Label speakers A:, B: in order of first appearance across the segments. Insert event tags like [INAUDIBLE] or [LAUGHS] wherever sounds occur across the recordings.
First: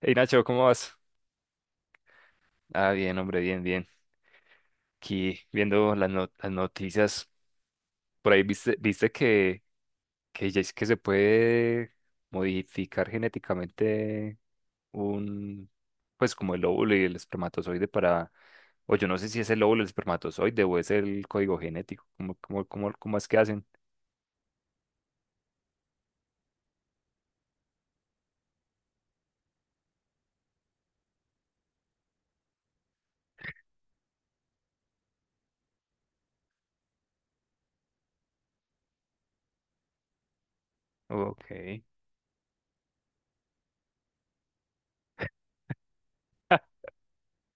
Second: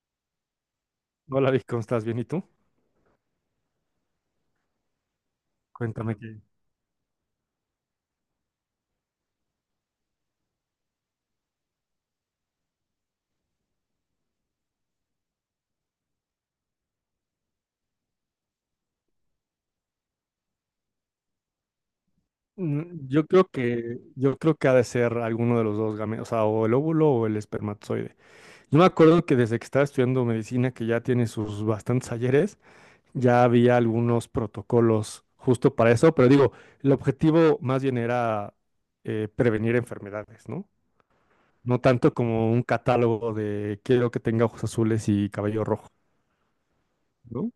A: Hey Nacho, ¿cómo vas?
B: Hola Vic, ¿cómo estás? ¿Bien y tú?
A: Ah, bien, hombre, bien, bien. Aquí viendo las,
B: Cuéntame
A: no-
B: que...
A: las noticias, por ahí viste que, ya es que se puede modificar genéticamente un, pues como el óvulo y el espermatozoide para, o yo no sé si es el óvulo, el espermatozoide o es el código genético. ¿cómo, cómo, cómo,
B: Mm,
A: cómo
B: Yo
A: es que
B: creo
A: hacen?
B: que, yo creo que ha de ser alguno de los dos gametos, o sea, o el óvulo o el espermatozoide. Yo me acuerdo que desde que estaba estudiando medicina, que ya tiene sus bastantes ayeres, ya había algunos protocolos justo para eso, pero digo, el objetivo más bien era prevenir enfermedades, ¿no?
A: Ok.
B: No
A: [LAUGHS]
B: tanto como un catálogo de quiero que tenga ojos azules y cabello rojo, ¿no?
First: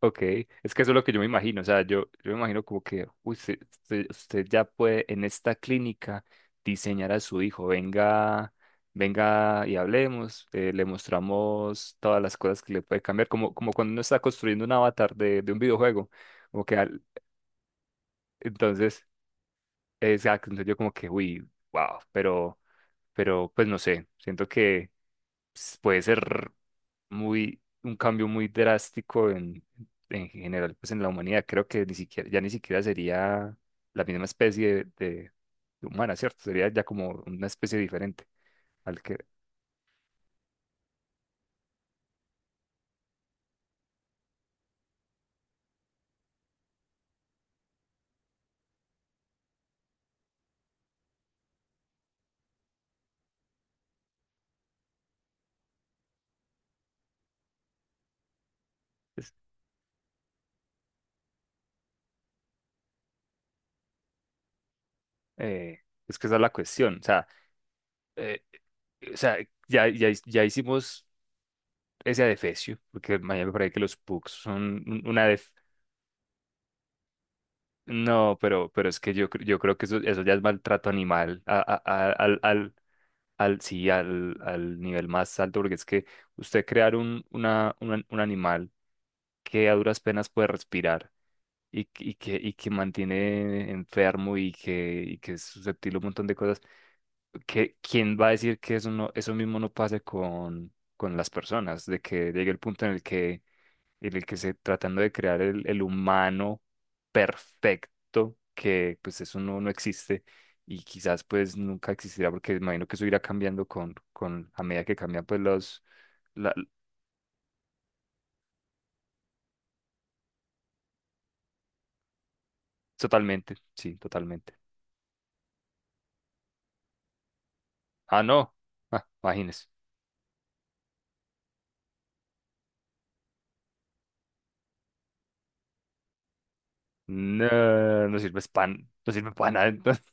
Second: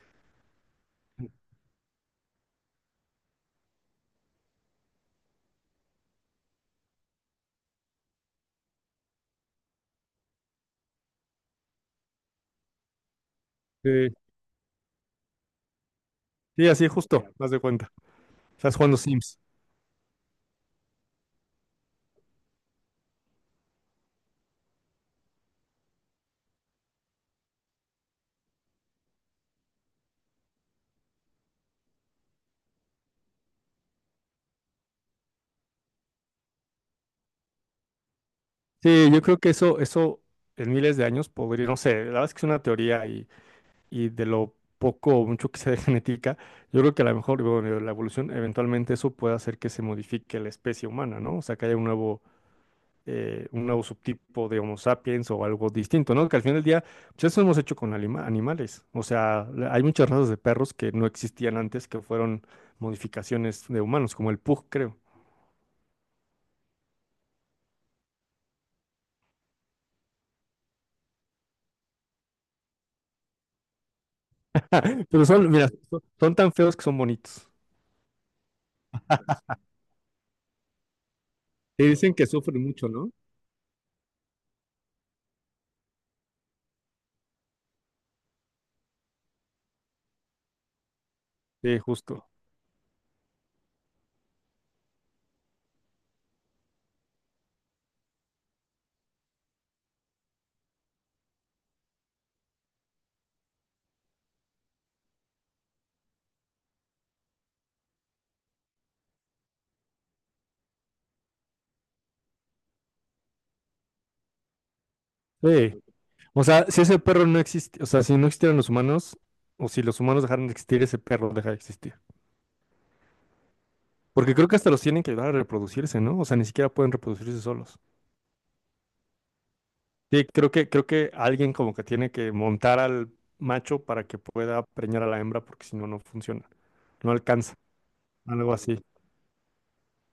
A: Ok, es que eso es lo que yo me imagino. O sea, yo me imagino como que uy, usted ya puede en esta clínica diseñar a su hijo, venga, venga y hablemos, le mostramos todas las cosas que le puede cambiar, como cuando uno
B: Sí,
A: está construyendo un avatar de un videojuego, como
B: sí,
A: que
B: así justo, más de cuenta. Estás jugando
A: entonces,
B: Sims.
A: exacto, entonces yo como que, uy, wow, pero pues no sé, siento que pues, puede ser, un cambio muy drástico en general, pues en la humanidad. Creo que ni siquiera, ya ni siquiera sería la misma especie de humana, ¿cierto? Sería ya como una especie diferente al
B: Sí,
A: que
B: yo creo que eso en miles de años podría, no sé, la verdad es que es una teoría y de lo poco o mucho que [LAUGHS] sea de genética, yo creo que a lo mejor, bueno, la evolución, eventualmente eso puede hacer que se modifique la especie humana, ¿no? O sea, que haya un nuevo subtipo de Homo sapiens o algo distinto, ¿no? Que al final del día, pues eso hemos hecho con animales. O
A: es,
B: sea, hay muchas razas de perros que no existían antes, que fueron modificaciones de humanos, como el pug, creo.
A: eh, es que esa es la cuestión. O sea, eh, o sea, ya hicimos ese adefesio, porque mañana me parece que los pugs son un-
B: [LAUGHS]
A: una
B: Pero
A: def-
B: mira, son tan feos que son bonitos.
A: No, pero es que yo creo que eso ya es maltrato animal
B: Y dicen que sufren mucho, ¿no?
A: sí, al nivel más alto, porque es que usted crear un animal que a duras penas puede respirar
B: Sí,
A: y, que- y,
B: justo.
A: que, y que mantiene enfermo y que es susceptible a un montón de cosas. Que, ¿quién va a decir que eso, no, eso mismo no pase con las personas? De que llegue el punto en el que se tratando de crear el humano perfecto, que pues eso no existe y quizás pues nunca existirá porque me imagino que eso irá cambiando con, a medida que cambian pues los,
B: Sí. O
A: la-
B: sea, si ese perro no existe, o sea, si no existieran los humanos, o si los humanos dejaran de existir, ese perro deja de existir.
A: Totalmente, sí,
B: Porque creo
A: totalmente.
B: que hasta los tienen que ayudar a reproducirse, ¿no? O sea, ni siquiera pueden reproducirse solos.
A: Ah, no, ah, imagínese.
B: Sí, creo que alguien como que tiene que montar al macho para que pueda preñar a la hembra, porque si no, no funciona. No alcanza.
A: No, no sirve
B: Algo así.
A: pan, no sirve para nada entonces.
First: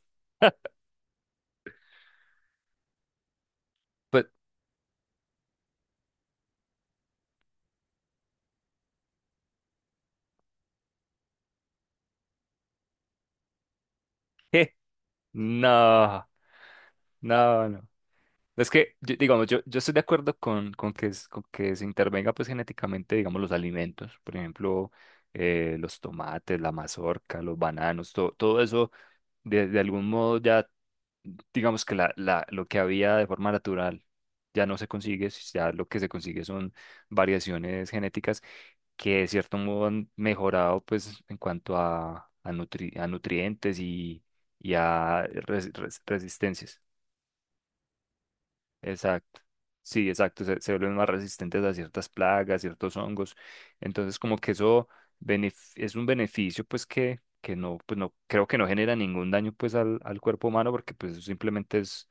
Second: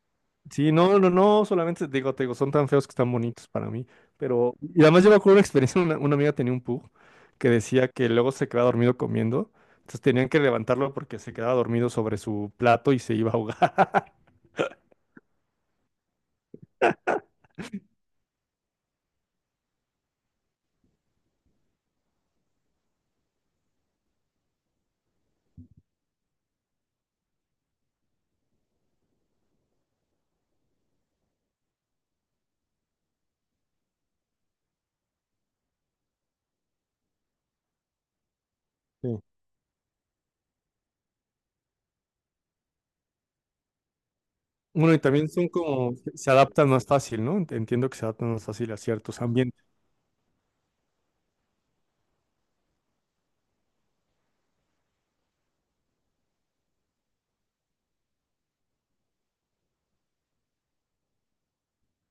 B: Sí,
A: [LAUGHS]
B: no, no, no, solamente te digo, son tan feos que están bonitos para mí.
A: Pues,
B: Pero, y además yo me acuerdo una experiencia, una amiga tenía un pug que decía que luego se quedaba dormido comiendo, entonces tenían que levantarlo porque se quedaba dormido sobre su plato y se iba a ahogar. [LAUGHS]
A: ¿qué? No, no, no. Es que, digamos, yo estoy de acuerdo con que se intervenga pues genéticamente, digamos, los alimentos, por ejemplo, los tomates, la mazorca, los bananos, todo eso, de algún modo ya, digamos que lo que había de forma natural ya no se consigue, si ya lo que se consigue son variaciones genéticas que
B: Sí.
A: de cierto modo han mejorado pues en cuanto a nutrientes y
B: Bueno, y
A: a
B: también son como, se adaptan
A: resistencias.
B: más fácil, ¿no? Entiendo que se adaptan más fácil a ciertos
A: Exacto.
B: ambientes.
A: Sí, exacto. Se vuelven más resistentes a ciertas plagas, ciertos hongos. Entonces, como que eso es un beneficio, pues que no, pues no, creo que no genera ningún daño pues al, al cuerpo humano, porque pues eso simplemente es,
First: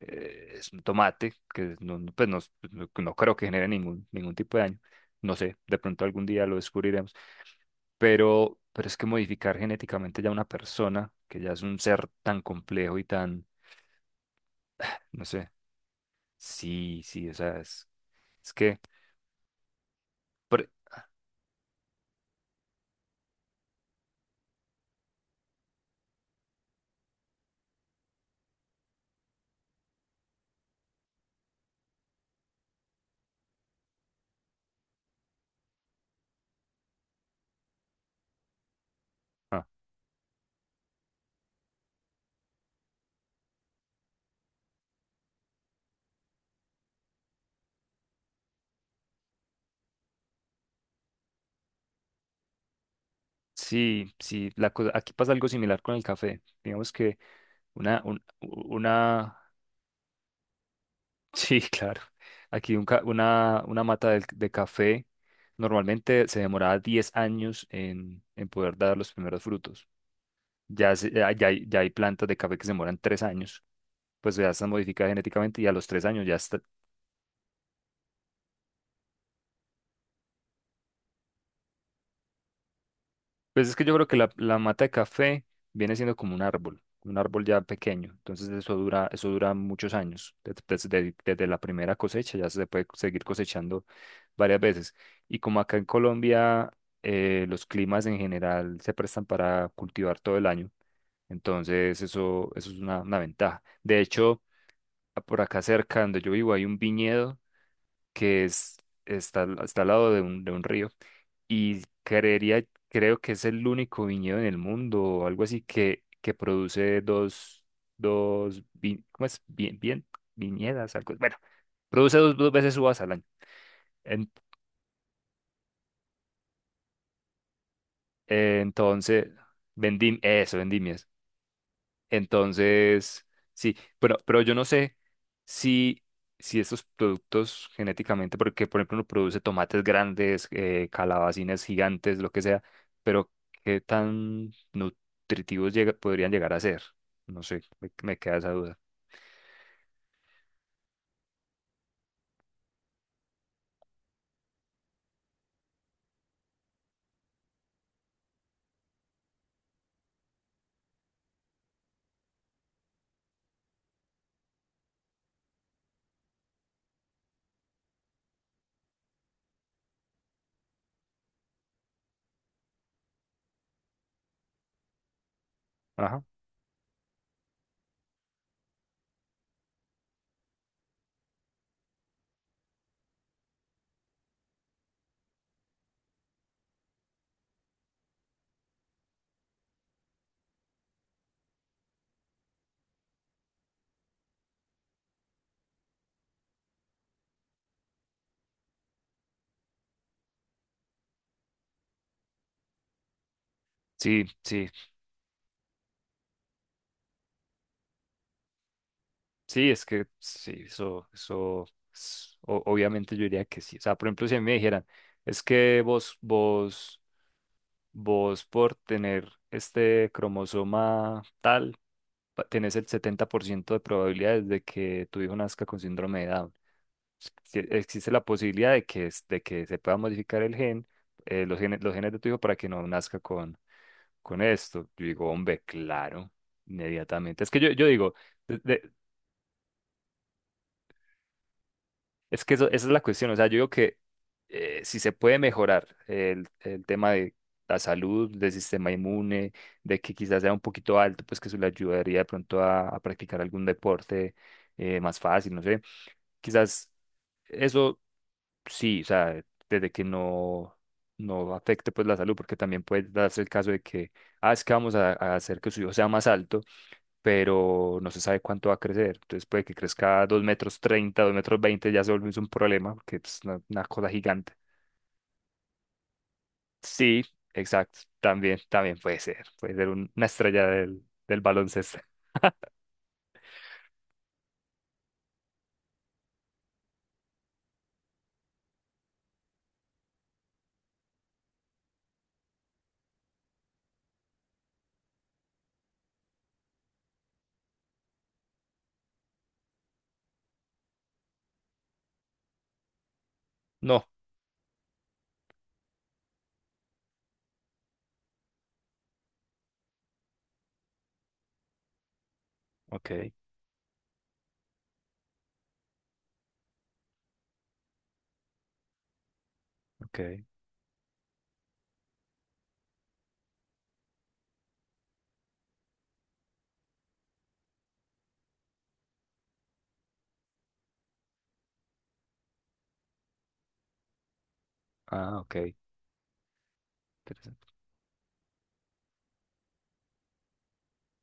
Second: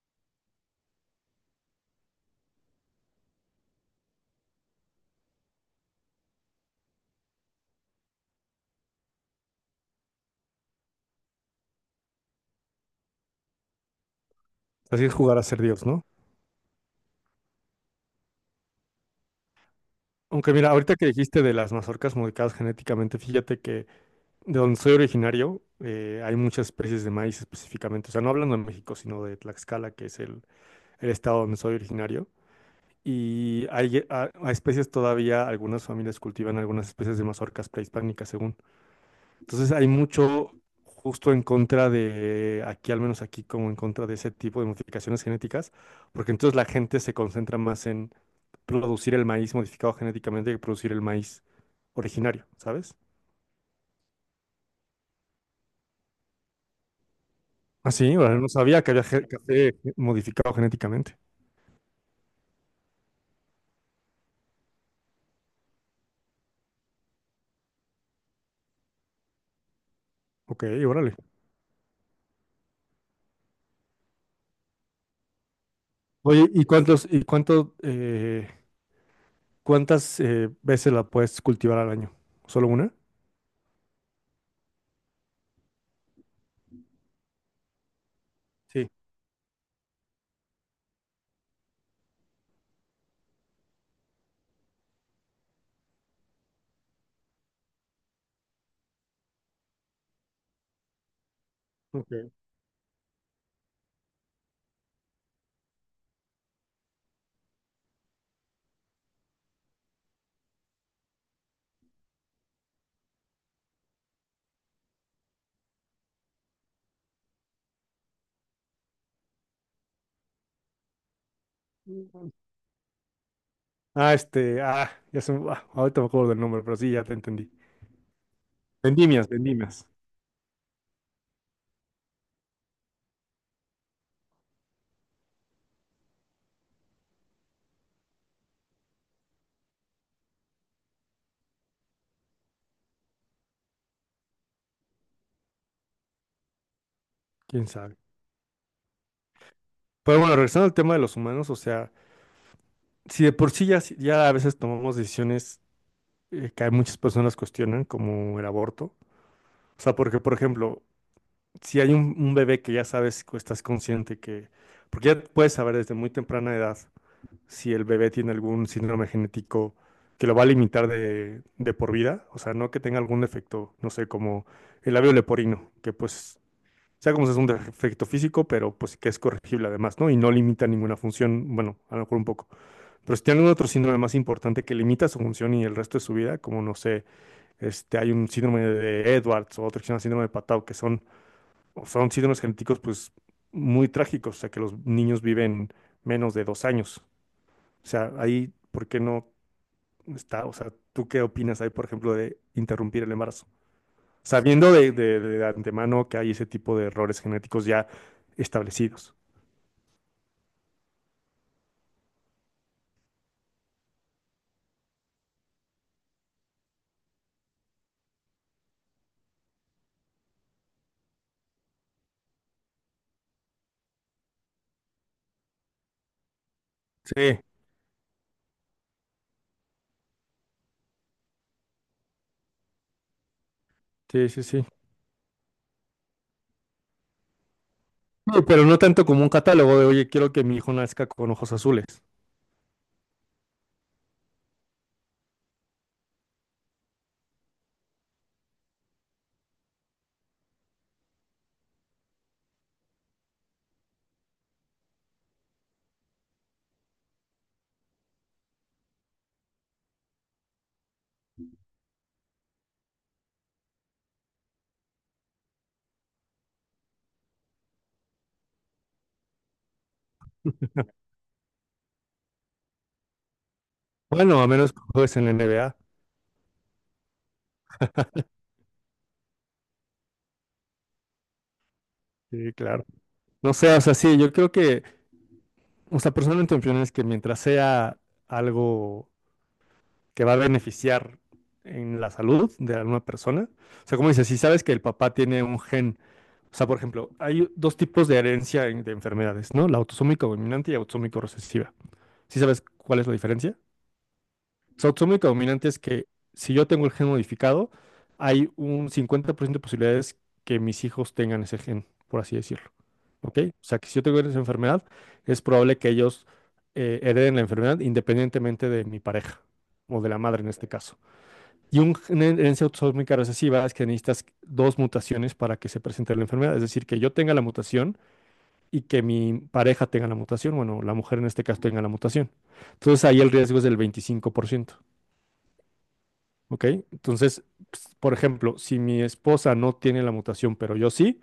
A: eh, es un tomate, que no, pues no creo que genere ningún tipo de daño. No sé, de pronto algún día lo descubriremos. Pero es que modificar genéticamente ya una persona, que ya es un ser tan complejo y tan,
B: Así es
A: no
B: jugar a
A: sé.
B: ser Dios, ¿no?
A: Sí, sí, o sea, es que
B: Aunque
A: por-
B: mira, ahorita que dijiste de las mazorcas modificadas genéticamente, fíjate que de donde soy originario, hay muchas especies de maíz específicamente. O sea, no hablando de México, sino de Tlaxcala, que es el estado donde soy originario. Y hay, a especies todavía, algunas familias cultivan algunas especies de mazorcas prehispánicas, según.
A: ah,
B: Entonces, hay mucho justo en contra de, aquí, al menos aquí, como en contra de ese tipo de modificaciones genéticas, porque entonces la gente se concentra más en producir el maíz modificado genéticamente que producir el maíz originario, ¿sabes?
A: sí, sí, la cosa, aquí pasa algo similar con el café. Digamos que
B: Ah,
A: una,
B: sí,
A: un-
B: órale, no sabía que había
A: una,
B: café modificado genéticamente.
A: [LAUGHS] Sí, claro, aquí una mata de café normalmente se demoraba 10 años en poder dar los primeros frutos.
B: Ok,
A: Ya, se-
B: órale.
A: ya, ya hay, ya hay plantas de café que se demoran 3 años, pues ya están modificadas genéticamente y a los 3 años ya
B: Oye,
A: está.
B: cuántas veces la puedes cultivar al año? ¿Solo una?
A: Pues es que yo creo que la mata de café viene siendo como un árbol ya pequeño. Entonces eso
B: Sí.
A: dura, eso dura muchos años. Desde la primera cosecha ya se puede seguir cosechando varias veces. Y como acá en Colombia los climas en general se prestan para cultivar todo el año, entonces
B: Ok.
A: eso es una ventaja. De hecho, por acá cerca donde yo vivo hay un viñedo que está, está al lado de un río y creería, creo que es el único viñedo en el mundo o algo así que produce dos, ¿cómo es? Bien, bien, viñedas, algo. Bueno, produce dos veces uvas al año.
B: Ah,
A: En-
B: este, ah, ya se me, ah, ahorita me acuerdo del nombre, pero sí, ya te entendí.
A: entonces,
B: Vendimias, vendimias.
A: eso, vendimias. Entonces, sí, pero yo no sé si, si estos productos genéticamente, porque por ejemplo uno produce tomates grandes, calabacines gigantes, lo que sea, pero qué tan nutritivos podrían llegar a ser. No sé,
B: Quién
A: me,
B: sabe.
A: me queda esa duda.
B: Pero bueno, regresando al tema de los humanos, o sea, si de por sí ya a veces tomamos decisiones que hay muchas personas cuestionan, como el aborto. O sea, porque, por ejemplo, si hay un bebé que ya sabes, que estás consciente que, porque ya puedes saber desde muy temprana edad si el bebé tiene algún síndrome genético que lo va a limitar de por vida, o sea, no que tenga algún defecto, no sé, como el labio leporino, que
A: Ajá.
B: pues, sea como sea, es un defecto físico, pero pues que es corregible además, ¿no? Y no limita ninguna función, bueno, a lo mejor un poco. Pero si tiene algún otro síndrome más importante que limita su función y el resto de su vida, como no sé, este, hay un síndrome de Edwards o otro que se llama síndrome de Patau, que son síndromes genéticos pues muy trágicos, o sea, que los niños viven menos de 2 años. O sea, ahí, ¿por qué no está? O sea, ¿tú qué opinas ahí, por ejemplo, de interrumpir el embarazo?
A: Sí, sí,
B: Sabiendo de antemano que hay ese tipo de errores genéticos ya establecidos.
A: sí, es que sí, eso, obviamente yo diría que sí. O sea, por ejemplo, si a mí me dijeran, es que vos por tener este cromosoma tal, tenés el 70% de probabilidades de que tu hijo nazca con síndrome de Down.
B: Sí,
A: Existe la posibilidad de que, de que se pueda modificar el gen, los genes de tu hijo para que no nazca
B: sí,
A: con
B: sí, sí.
A: esto. Yo digo, hombre, claro, inmediatamente. Es que yo digo,
B: No, pero no tanto como un catálogo de, oye, quiero que mi hijo nazca con ojos azules.
A: es que eso, esa es la cuestión. O sea, yo digo que si se puede mejorar el tema de la salud, del sistema inmune, de que quizás sea un poquito alto, pues que eso le ayudaría de pronto a practicar algún deporte más fácil, no sé. Quizás eso sí. O sea, desde que no afecte pues la salud, porque también puede darse el caso de que, ah, es que vamos a hacer que su hijo sea más alto pero no se sabe cuánto va a crecer. Entonces puede que crezca 2,30 m, 2,20 m ya se vuelve un problema, porque es una cosa
B: Bueno, a
A: gigante.
B: menos que juegues en la NBA.
A: Sí, exacto. También, también puede ser. Puede ser una estrella del baloncesto. [LAUGHS]
B: Sí, claro. No sé, o sea, sí, yo creo que, o sea, personalmente mi opinión es que mientras sea algo que va a beneficiar en la salud de alguna persona. O sea, como dices, si sabes que el papá tiene un gen, o sea, por ejemplo, hay dos tipos de herencia de enfermedades, ¿no? La autosómica dominante y autosómica recesiva. ¿Sí sabes cuál es la diferencia?
A: No.
B: La autosómica dominante es que si yo tengo el gen modificado, hay un 50% de posibilidades que mis hijos tengan ese gen, por así decirlo.
A: Ok,
B: ¿Ok? O sea, que si yo tengo esa enfermedad, es probable que ellos hereden la enfermedad independientemente de mi pareja o de
A: ok.
B: la madre en este caso. Y una herencia autosómica recesiva es que necesitas dos mutaciones para que se presente la enfermedad. Es decir, que yo tenga la mutación y que mi pareja tenga la mutación. Bueno, la mujer en este caso tenga la mutación. Entonces ahí el riesgo es del 25%.
A: Ah, ok.
B: ¿Ok? Entonces,
A: Interesante.
B: por ejemplo, si mi esposa no tiene la mutación, pero yo sí,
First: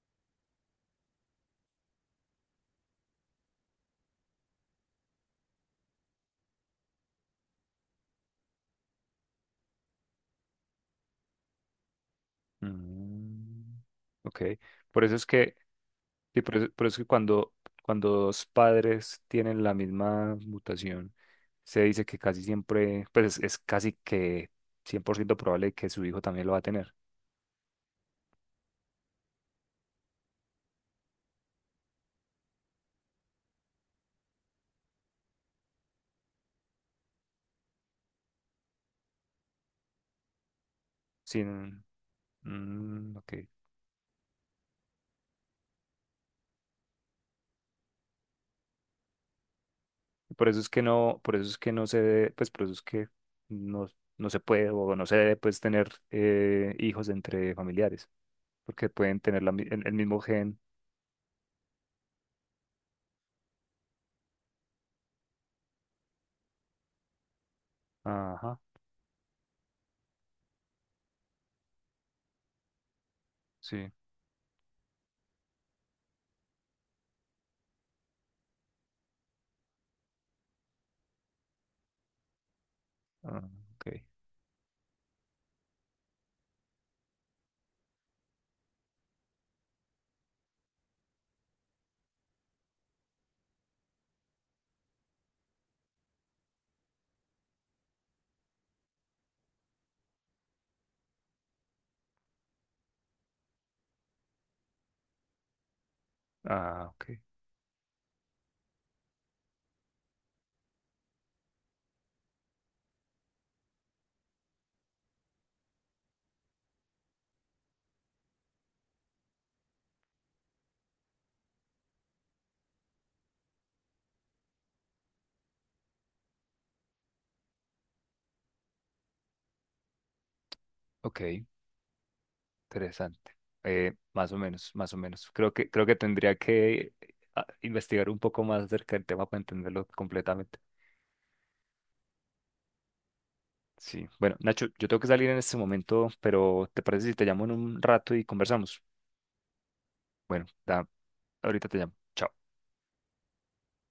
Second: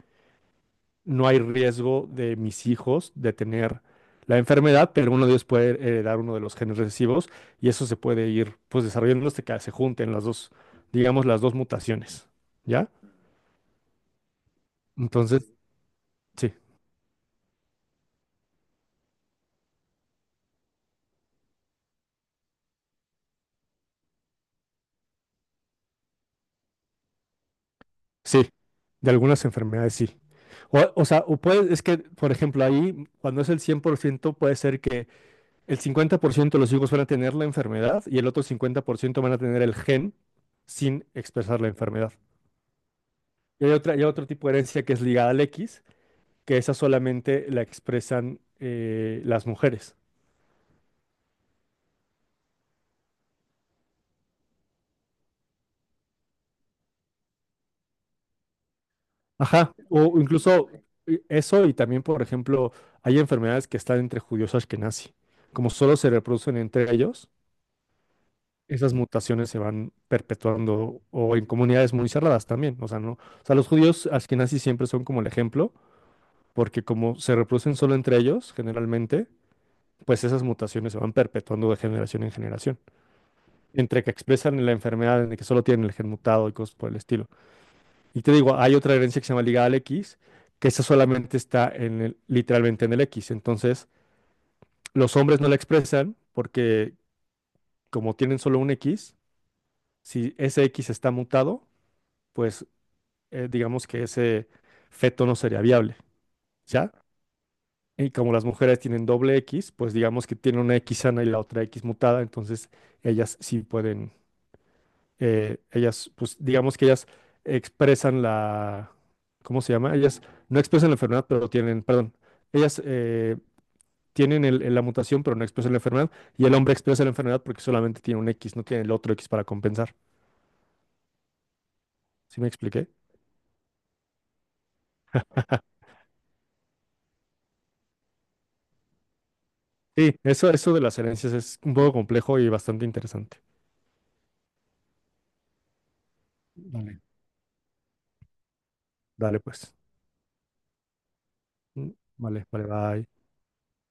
B: no hay riesgo de mis hijos de tener la enfermedad, pero uno de ellos puede heredar uno de los genes recesivos y eso se puede ir pues desarrollando hasta que se junten las dos, digamos, las dos mutaciones. ¿Ya?
A: Mm, ok. Por eso es
B: Entonces,
A: que. Sí,
B: sí,
A: por eso que cuando dos padres tienen la misma mutación, se dice que casi siempre, pues es casi que 100% probable que su hijo también lo va a tener.
B: sí, de algunas enfermedades sí. O sea, o puede, es que, por ejemplo, ahí, cuando es el 100% puede ser que el 50% de los hijos van a tener la enfermedad y el otro 50% van a tener el gen sin expresar la
A: Sin,
B: enfermedad.
A: mm, mm, ok.
B: Y hay hay otro tipo de herencia que es ligada al X, que esa solamente la expresan las mujeres.
A: Por eso es que no, por eso es que no se debe, pues por eso es que no, no se puede o no se debe pues tener hijos entre familiares, porque pueden tener la mi-
B: Ajá,
A: el, el
B: o
A: mismo gen.
B: incluso eso y también, por ejemplo, hay enfermedades que están entre judíos ashkenazi, como solo se reproducen entre ellos
A: Ajá,
B: esas mutaciones se van perpetuando o en comunidades muy cerradas también. O sea, no, o sea, los
A: sí.
B: judíos askenazis siempre son como el ejemplo, porque como se reproducen solo entre ellos, generalmente, pues esas mutaciones se van perpetuando de generación en generación.
A: Ah, ok.
B: Entre que expresan la enfermedad, entre que solo tienen el gen mutado y cosas por el estilo. Y te digo, hay otra herencia que se llama Liga al X, que esa solamente está literalmente en el X. Entonces, los hombres no la expresan porque como tienen solo un X, si ese X está mutado, pues digamos que ese feto no sería viable,
A: Ah,
B: ¿ya?
A: ok.
B: Y como las mujeres tienen doble X, pues digamos que tienen una X sana y la otra X mutada, entonces ellas sí pueden, ellas, pues digamos que ellas expresan la, ¿cómo se llama? Ellas no expresan la enfermedad, pero tienen, perdón, ellas tienen la mutación, pero no expresan la enfermedad, y el hombre expresa la enfermedad porque solamente tiene un X, no tiene el otro X para compensar.
A: Ok.
B: ¿Sí me expliqué?
A: Interesante. Más o menos, más o menos. Creo que,
B: [LAUGHS]
A: creo que tendría que investigar un poco más acerca del tema para entenderlo
B: Sí, eso,
A: completamente.
B: eso de las herencias es un poco complejo y bastante interesante.
A: Sí. Bueno, Nacho, yo tengo que salir en este momento, pero ¿te
B: Vale.
A: parece si te llamo en un rato y conversamos?
B: Dale pues.
A: Bueno, ahorita te
B: Mm,
A: llamo. Chao.
B: Vale, vale, bye.